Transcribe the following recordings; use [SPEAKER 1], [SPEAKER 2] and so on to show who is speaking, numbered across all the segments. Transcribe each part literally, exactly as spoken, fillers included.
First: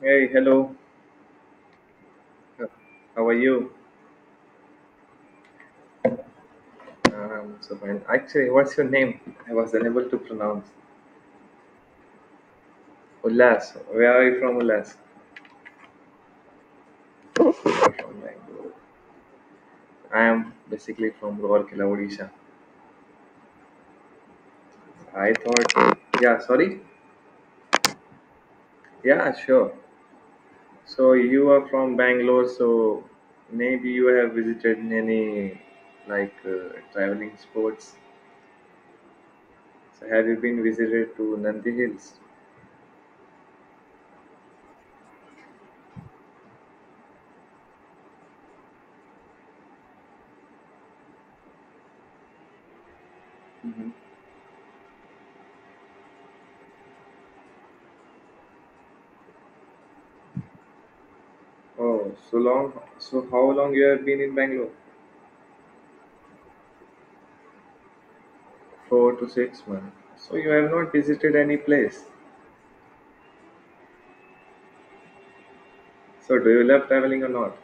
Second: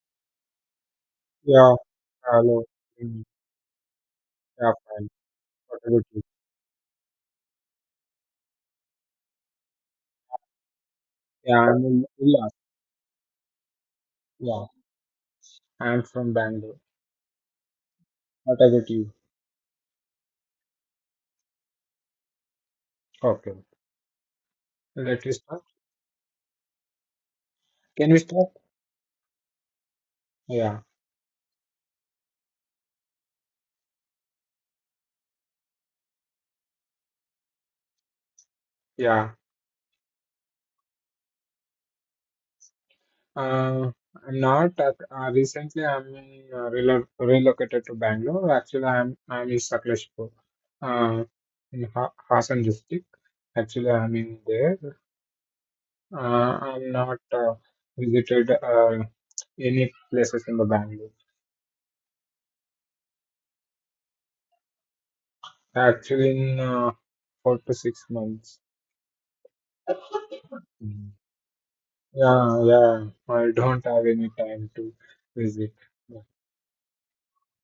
[SPEAKER 1] Hey, hello.
[SPEAKER 2] Yeah. Hello.
[SPEAKER 1] Uh,
[SPEAKER 2] Mm,
[SPEAKER 1] How are you?
[SPEAKER 2] Yeah, fine. What about you?
[SPEAKER 1] Um, so fine. Actually, what's your name? I was unable to pronounce.
[SPEAKER 2] Yeah, I'm in Ullas.
[SPEAKER 1] Ullas. Where are you from,
[SPEAKER 2] Yeah,
[SPEAKER 1] Ullas?
[SPEAKER 2] I'm from Bangalore.
[SPEAKER 1] I'm from
[SPEAKER 2] What
[SPEAKER 1] Bangalore.
[SPEAKER 2] about you?
[SPEAKER 1] I am basically from Rourkela, Odisha.
[SPEAKER 2] Okay. Let
[SPEAKER 1] I
[SPEAKER 2] us start.
[SPEAKER 1] thought, yeah, sorry.
[SPEAKER 2] Can we start?
[SPEAKER 1] Yeah, sure.
[SPEAKER 2] Yeah.
[SPEAKER 1] So you are from Bangalore, so maybe you have visited any like uh, traveling spots.
[SPEAKER 2] Yeah.
[SPEAKER 1] So have you been visited to Nandi Hills?
[SPEAKER 2] Uh, I'm not. At, uh, recently, I'm in, uh, relo relocated to Bangalore. Actually, I'm I'm in Sakleshpur, uh, in ha Hassan district. Actually,
[SPEAKER 1] Mhm.
[SPEAKER 2] I'm in there. Uh, I'm not uh, visited uh, any places in the Bangalore.
[SPEAKER 1] Oh, so long. So how long you have been in Bangalore?
[SPEAKER 2] Actually, in uh, four to six months.
[SPEAKER 1] Four to six months. So you have not
[SPEAKER 2] Mhm.
[SPEAKER 1] visited any place.
[SPEAKER 2] Yeah, yeah, I don't have any time to visit.
[SPEAKER 1] So do you love traveling or not?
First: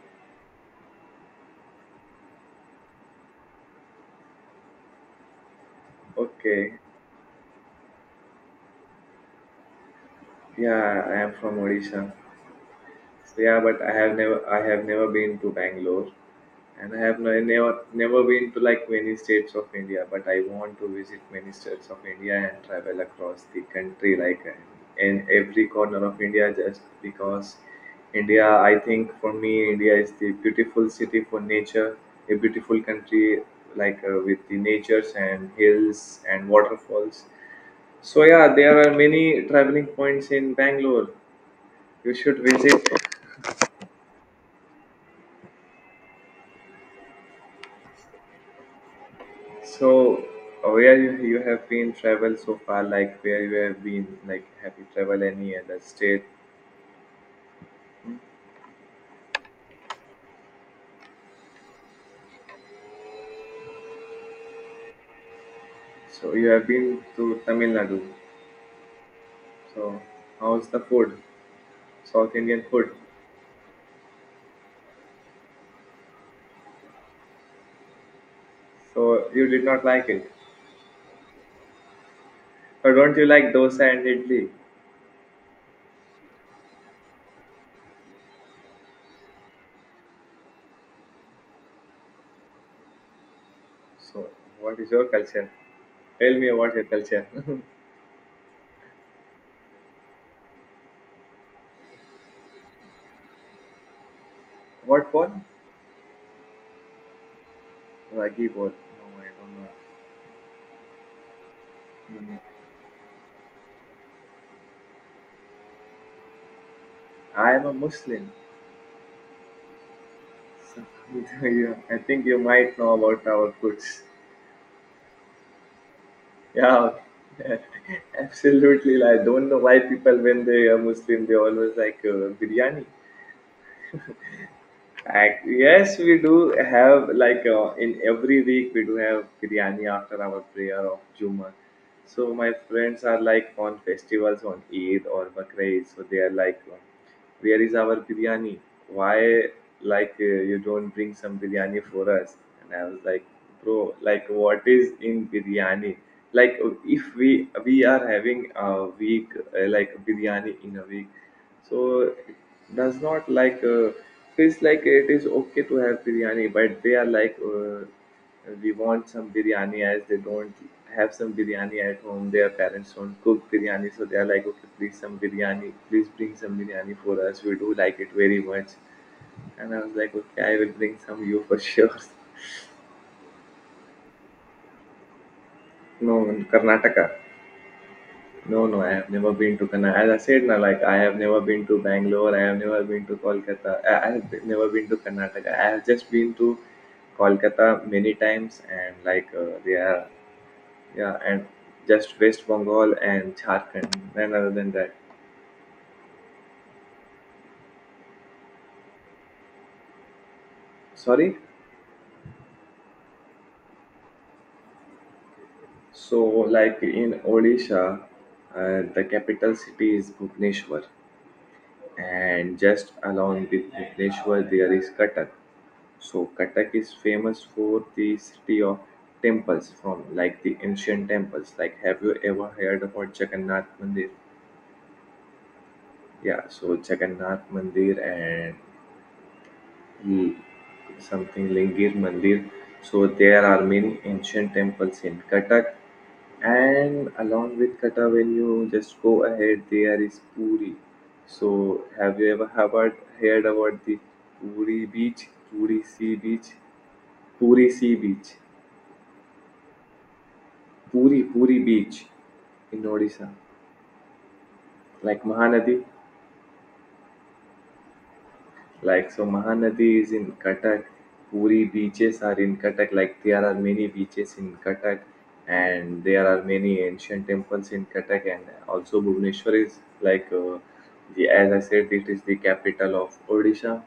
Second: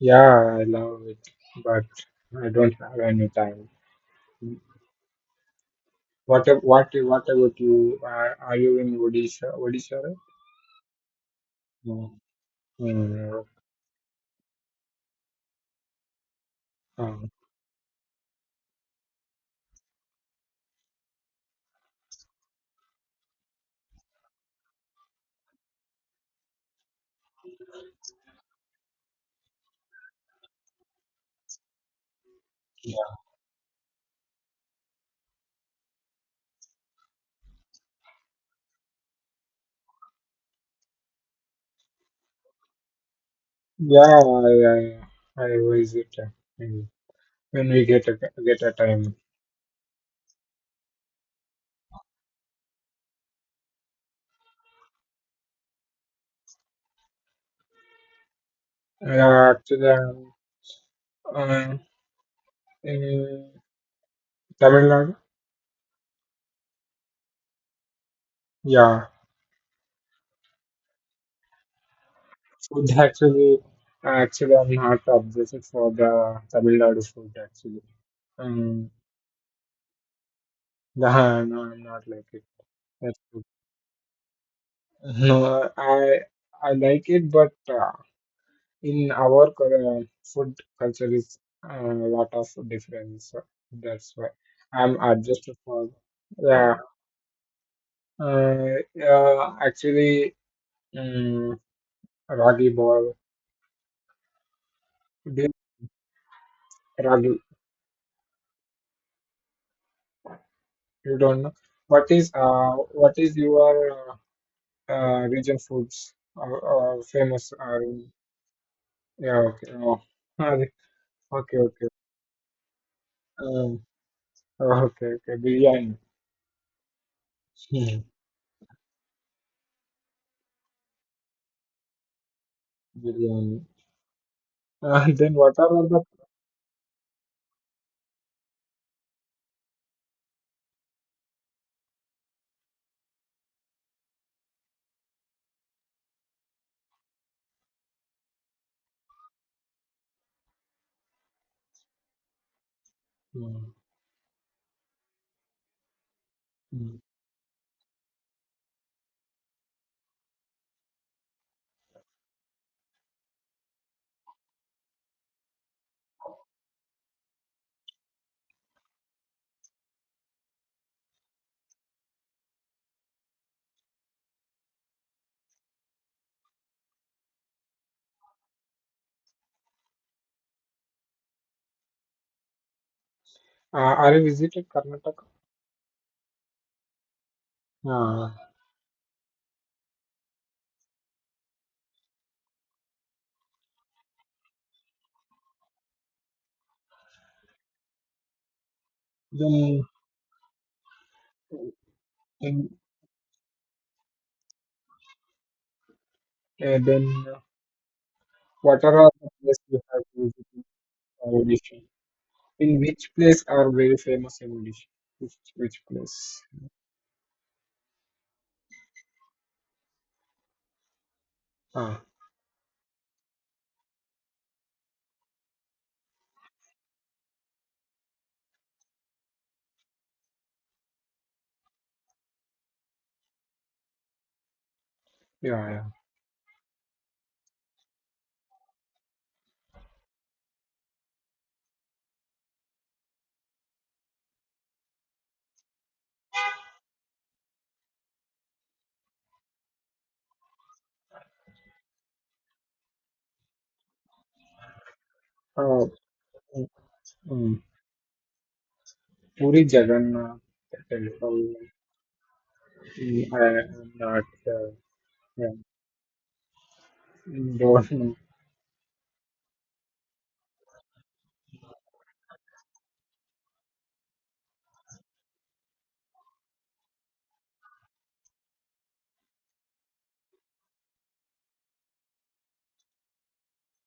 [SPEAKER 2] Yeah, I love it, but I don't have any time. What ab-
[SPEAKER 1] Okay.
[SPEAKER 2] what what about you? Are, are you in Odisha? Odisha, right?
[SPEAKER 1] Yeah, I am from Odisha.
[SPEAKER 2] No.
[SPEAKER 1] So
[SPEAKER 2] Mm,
[SPEAKER 1] yeah, but I have never I have never been to Bangalore. And I have
[SPEAKER 2] uh,
[SPEAKER 1] no, never never been to like many states of India, but I want to visit many states of India and travel across the country, like uh, in every corner of India, just because India, I think for me, India is the beautiful city for nature, a beautiful country like uh, with the natures and hills and waterfalls. So yeah, there are many traveling points in Bangalore. You should visit.
[SPEAKER 2] yeah, I, I, I visit uh, when when we get a get a time.
[SPEAKER 1] So, uh, where you, you have been travel so far, like where you have been, like have you traveled any other state?
[SPEAKER 2] Uh, actually, I'm, uh, in Tamil Nadu.
[SPEAKER 1] So you have been to Tamil Nadu.
[SPEAKER 2] Yeah.
[SPEAKER 1] So how's the food? South Indian
[SPEAKER 2] Food
[SPEAKER 1] food.
[SPEAKER 2] actually, uh, actually, I'm not obsessive for the Tamil Nadu food actually. Um,
[SPEAKER 1] So you did not like it.
[SPEAKER 2] nah, no, I'm not like it.
[SPEAKER 1] But don't
[SPEAKER 2] That's
[SPEAKER 1] you
[SPEAKER 2] good.
[SPEAKER 1] like dosa and idli?
[SPEAKER 2] No, I I like it, but uh, in our cul- uh, food culture is uh, a lot of difference. So that's
[SPEAKER 1] So
[SPEAKER 2] why
[SPEAKER 1] what is
[SPEAKER 2] I'm
[SPEAKER 1] your culture?
[SPEAKER 2] adjusted for.
[SPEAKER 1] Tell me about
[SPEAKER 2] Yeah,
[SPEAKER 1] your culture.
[SPEAKER 2] uh, yeah. Actually, um, ragi ball.
[SPEAKER 1] What bowl?
[SPEAKER 2] Do you- Ragi,
[SPEAKER 1] Ragi bowl. No, I don't know.
[SPEAKER 2] you don't know what is
[SPEAKER 1] Mm.
[SPEAKER 2] uh what is your uh, uh, region foods are, are famous.
[SPEAKER 1] I am a
[SPEAKER 2] Are
[SPEAKER 1] Muslim.
[SPEAKER 2] yeah, okay, oh, are they-
[SPEAKER 1] So,
[SPEAKER 2] okay,
[SPEAKER 1] you-
[SPEAKER 2] okay,
[SPEAKER 1] I think you might know about our
[SPEAKER 2] um,
[SPEAKER 1] foods.
[SPEAKER 2] oh, okay, okay, biryani,
[SPEAKER 1] Yeah,
[SPEAKER 2] hmm,
[SPEAKER 1] absolutely. I don't know why people, when they are Muslim, they always like uh, biryani.
[SPEAKER 2] biryani. Uh, then
[SPEAKER 1] Ac-
[SPEAKER 2] what are all
[SPEAKER 1] Yes,
[SPEAKER 2] the?
[SPEAKER 1] we do have like uh, in every week we do have biryani after our prayer of Juma. So my friends are like on festivals on Eid or Bakrid, so they are like, uh, where is our biryani? Why like uh, you don't bring some biryani for us? And I was like,
[SPEAKER 2] Hmm,
[SPEAKER 1] bro, like what is in biryani? Like
[SPEAKER 2] hmm.
[SPEAKER 1] if we we are having a week uh, like biryani in a week so it does not like uh, feels like it is okay to have biryani, but they are like uh, we want some biryani as they don't have some biryani at home. Their parents don't cook biryani, so they are like okay, please some biryani, please bring some biryani for us, we do like it very much. And I was like okay, I will bring some you for sure.
[SPEAKER 2] Uh, are you visited Karnataka?
[SPEAKER 1] No, in Karnataka.
[SPEAKER 2] Ah,
[SPEAKER 1] No, no, I have never been to Kana. As I said, na, like I have never been to Bangalore. I have never been to Kolkata. I, I have be- never been to Karnataka. I have just been to Kolkata many times, and like uh, they
[SPEAKER 2] then,
[SPEAKER 1] yeah, and just West
[SPEAKER 2] in,
[SPEAKER 1] Bengal and Jharkhand. And other than that,
[SPEAKER 2] uh, then uh, what are all the places you have visited uh,
[SPEAKER 1] sorry.
[SPEAKER 2] Odisha? In which place are very famous in Odisha? Which, which
[SPEAKER 1] So
[SPEAKER 2] place?
[SPEAKER 1] like in Odisha, uh, the capital city is Bhubaneswar,
[SPEAKER 2] Ah,
[SPEAKER 1] and just along with Bhubaneswar there is Cuttack. So Cuttack is famous for the city of temples from like the ancient temples. Like have you ever heard about Jagannath Mandir?
[SPEAKER 2] yeah, yeah.
[SPEAKER 1] Yeah, so Jagannath Mandir and L- something Lingir Mandir. So there are many ancient temples in Cuttack, and along with Cuttack, when you just go ahead, there is Puri. So have you ever heard heard about the Puri beach, Puri
[SPEAKER 2] Uh,
[SPEAKER 1] sea beach,
[SPEAKER 2] mm,
[SPEAKER 1] Puri sea beach?
[SPEAKER 2] Puri Jagannath
[SPEAKER 1] Puri
[SPEAKER 2] temple.
[SPEAKER 1] Puri beach in Odisha.
[SPEAKER 2] I am not. Uh,
[SPEAKER 1] Like
[SPEAKER 2] yeah,
[SPEAKER 1] Mahanadi,
[SPEAKER 2] don't.
[SPEAKER 1] like so Mahanadi is in Cuttack. Puri beaches are in Cuttack. Like there are many beaches in Cuttack, and there are many ancient temples in Cuttack, and also Bhubaneswar is like uh, the as I said, it is the capital of Odisha.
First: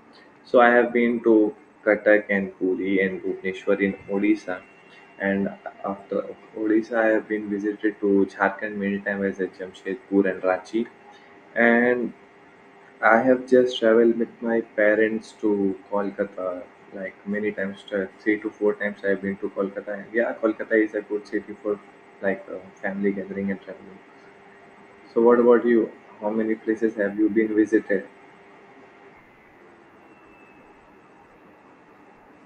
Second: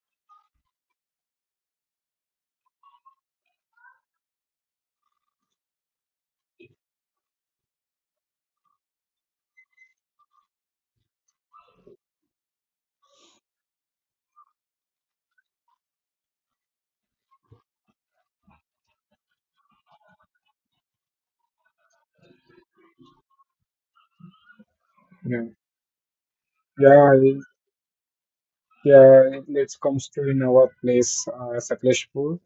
[SPEAKER 1] So I have been to Cuttack and Puri and Bhubaneswar in Odisha. And after Odisha, I have been visited to Jharkhand many times as at Jamshedpur and Ranchi. And I have just traveled with my parents to Kolkata like many times, t- three to four times I've been to Kolkata. And yeah, Kolkata is a good city for like uh, family gathering and traveling. So, what
[SPEAKER 2] Yeah,
[SPEAKER 1] about you? How many places
[SPEAKER 2] yeah.
[SPEAKER 1] have you
[SPEAKER 2] it-
[SPEAKER 1] been visited?
[SPEAKER 2] yeah it it comes to in our place, uh, Sakleshpur.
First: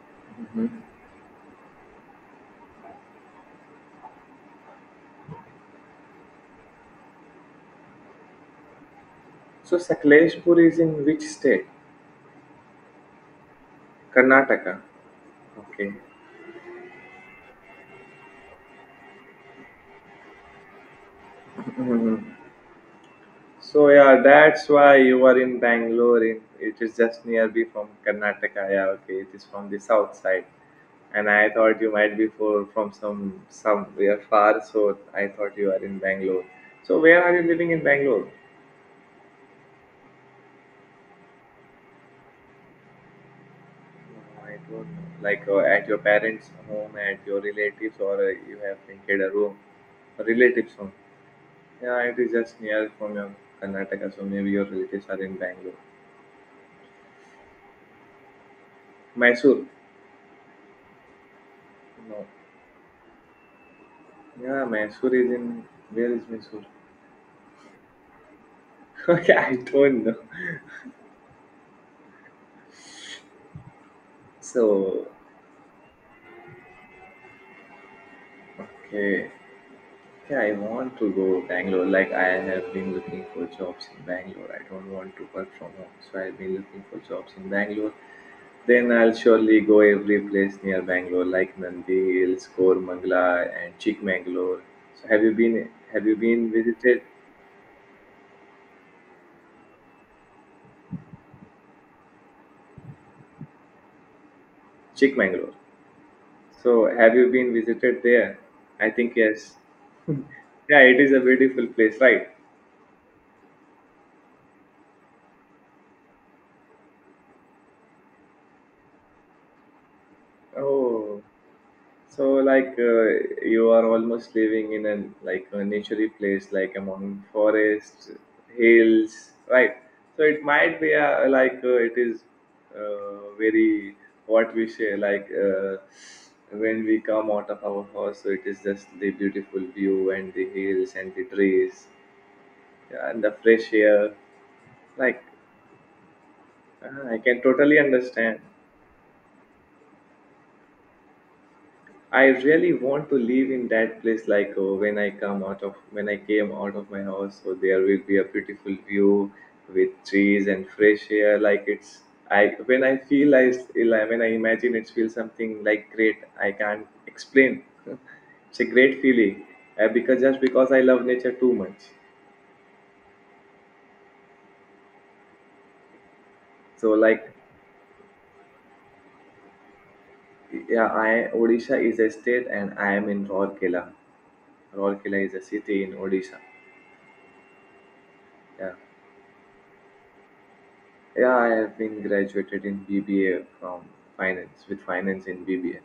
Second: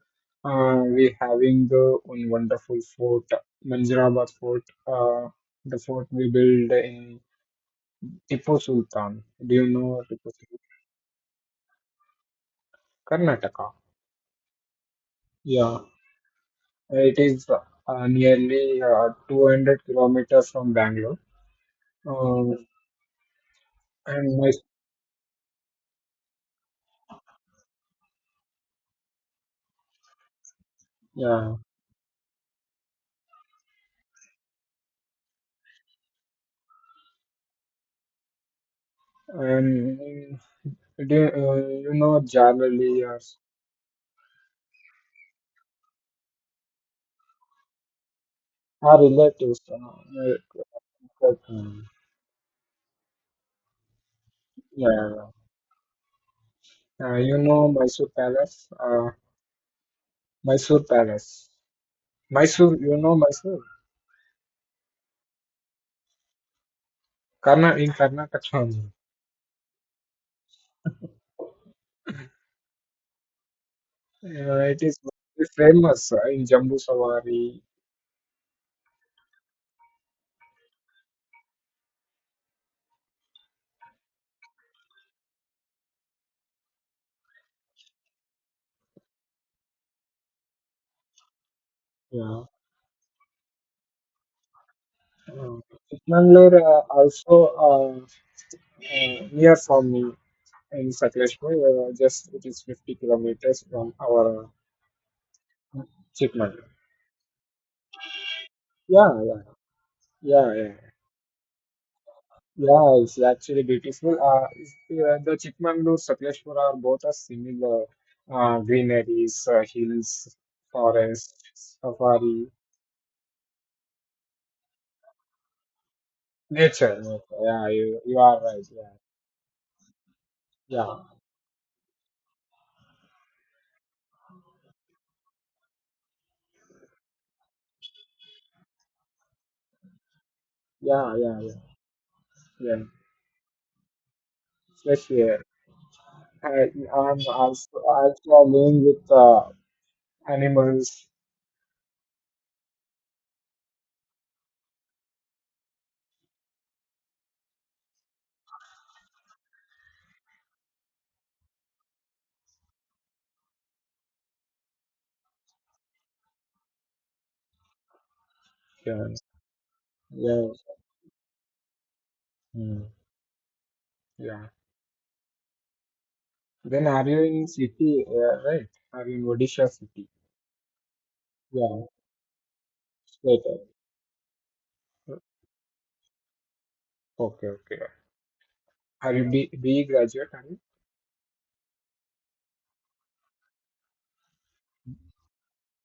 [SPEAKER 2] Uh,
[SPEAKER 1] Hmm.
[SPEAKER 2] we having the one wonderful fort, Manjirabad fort. Uh, the fort we build in Tipu Sultan. Do you
[SPEAKER 1] So,
[SPEAKER 2] know Tipu Sultan?
[SPEAKER 1] Sakleshpur is in which state?
[SPEAKER 2] Karnataka.
[SPEAKER 1] Karnataka.
[SPEAKER 2] Yeah,
[SPEAKER 1] Okay.
[SPEAKER 2] it is uh, nearly uh, two hundred kilometers from Bangalore.
[SPEAKER 1] Mhm.
[SPEAKER 2] Uh,
[SPEAKER 1] So, yeah,
[SPEAKER 2] and my
[SPEAKER 1] that's why you are in Bangalore. In, it is just nearby from Karnataka. Yeah, okay. It is from the south side. And I
[SPEAKER 2] yeah,
[SPEAKER 1] thought you might be for, from some somewhere far, so I thought you are in Bangalore. So where are you living in Bangalore?
[SPEAKER 2] And do, uh, you know, generally, yes,
[SPEAKER 1] No, I don't know. Like uh, at your parents' home, at your relatives, or uh, you have
[SPEAKER 2] our
[SPEAKER 1] rented a room,
[SPEAKER 2] relatives, uh,
[SPEAKER 1] a
[SPEAKER 2] like,
[SPEAKER 1] relatives' home.
[SPEAKER 2] like, mm.
[SPEAKER 1] Yeah, it is just near from your Karnataka, so maybe your relatives are
[SPEAKER 2] Yeah,
[SPEAKER 1] in Bangalore.
[SPEAKER 2] uh, you know, Mysore Palace, uh,
[SPEAKER 1] Mysore?
[SPEAKER 2] Mysore Palace,
[SPEAKER 1] No.
[SPEAKER 2] Mysore, you know, Mysore,
[SPEAKER 1] Yeah, Mysore is in. Where is Mysore?
[SPEAKER 2] Karna in Karnataka, only.
[SPEAKER 1] Okay, I don't know.
[SPEAKER 2] Uh, it is
[SPEAKER 1] So,
[SPEAKER 2] very famous uh, in Jambu Savari.
[SPEAKER 1] okay. Yeah, I want to go Bangalore. Like I have been looking for jobs in Bangalore. I don't want to work from home, so I've been looking for jobs in Bangalore. Then I'll surely go every place near Bangalore, like Nandi
[SPEAKER 2] Yeah.
[SPEAKER 1] Hills, Kormangla, and Chikmagalur. So have you
[SPEAKER 2] Uh,
[SPEAKER 1] been? Have you been
[SPEAKER 2] Mangalore uh,
[SPEAKER 1] visited
[SPEAKER 2] also uh, uh, near from me in Sakleshpur, uh, just it is fifty kilometers from our
[SPEAKER 1] Chikmagalur?
[SPEAKER 2] uh, Chikmagalur.
[SPEAKER 1] So have you been visited there? I think
[SPEAKER 2] Yeah, yeah.
[SPEAKER 1] yes.
[SPEAKER 2] Yeah, yeah,
[SPEAKER 1] Yeah, it is a beautiful place, right?
[SPEAKER 2] yeah. It's actually beautiful. Uh, is- yeah, the Chikmagalur, Sakleshpura are both are similar. Uh, greeneries, uh, hills,
[SPEAKER 1] Oh.
[SPEAKER 2] forests,
[SPEAKER 1] So,
[SPEAKER 2] safari,
[SPEAKER 1] like, uh, you are almost living in an like a naturey place, like
[SPEAKER 2] nature.
[SPEAKER 1] among
[SPEAKER 2] Okay. Yeah, you,
[SPEAKER 1] forests,
[SPEAKER 2] you are right.
[SPEAKER 1] hills, right? So it might be
[SPEAKER 2] Yeah,
[SPEAKER 1] uh, like uh, it is uh, very what we say, like uh, when we come out of our house, so it is just the beautiful view and the hills and
[SPEAKER 2] yeah,
[SPEAKER 1] the
[SPEAKER 2] yeah, yeah, yeah,
[SPEAKER 1] trees,
[SPEAKER 2] yeah.
[SPEAKER 1] yeah, and the fresh air. Like,
[SPEAKER 2] Especially, uh, I,
[SPEAKER 1] uh, I
[SPEAKER 2] I'm
[SPEAKER 1] can
[SPEAKER 2] also
[SPEAKER 1] totally
[SPEAKER 2] also
[SPEAKER 1] understand.
[SPEAKER 2] alone with uh, animals.
[SPEAKER 1] I really want to live in that place like uh, when I come out of when I came out of my house so there will be a beautiful view with trees and fresh air like it's I when I feel I s- like, when I imagine it feels something like great, I can't explain. It's a great
[SPEAKER 2] Yeah,
[SPEAKER 1] feeling uh, because just
[SPEAKER 2] yeah,
[SPEAKER 1] because I love nature too much.
[SPEAKER 2] mm, yeah. Then
[SPEAKER 1] So
[SPEAKER 2] are you
[SPEAKER 1] like
[SPEAKER 2] in city? Yeah, right. Are you in Odisha city?
[SPEAKER 1] yeah, I Odisha
[SPEAKER 2] Yeah,
[SPEAKER 1] is a state and I am in
[SPEAKER 2] later.
[SPEAKER 1] Rourkela. Rourkela is a city in Odisha.
[SPEAKER 2] Okay, okay.
[SPEAKER 1] Yeah.
[SPEAKER 2] Are you B BE graduate? Are you?
[SPEAKER 1] Yeah, I have been graduated in B B A from finance with finance in B B A.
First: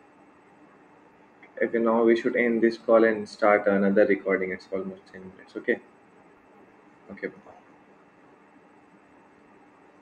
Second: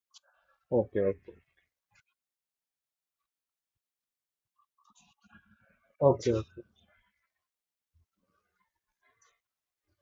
[SPEAKER 2] Okay, okay,
[SPEAKER 1] Okay, now we should end this call and start another recording. It's almost ten minutes. Okay,
[SPEAKER 2] okay, okay.
[SPEAKER 1] okay, bye.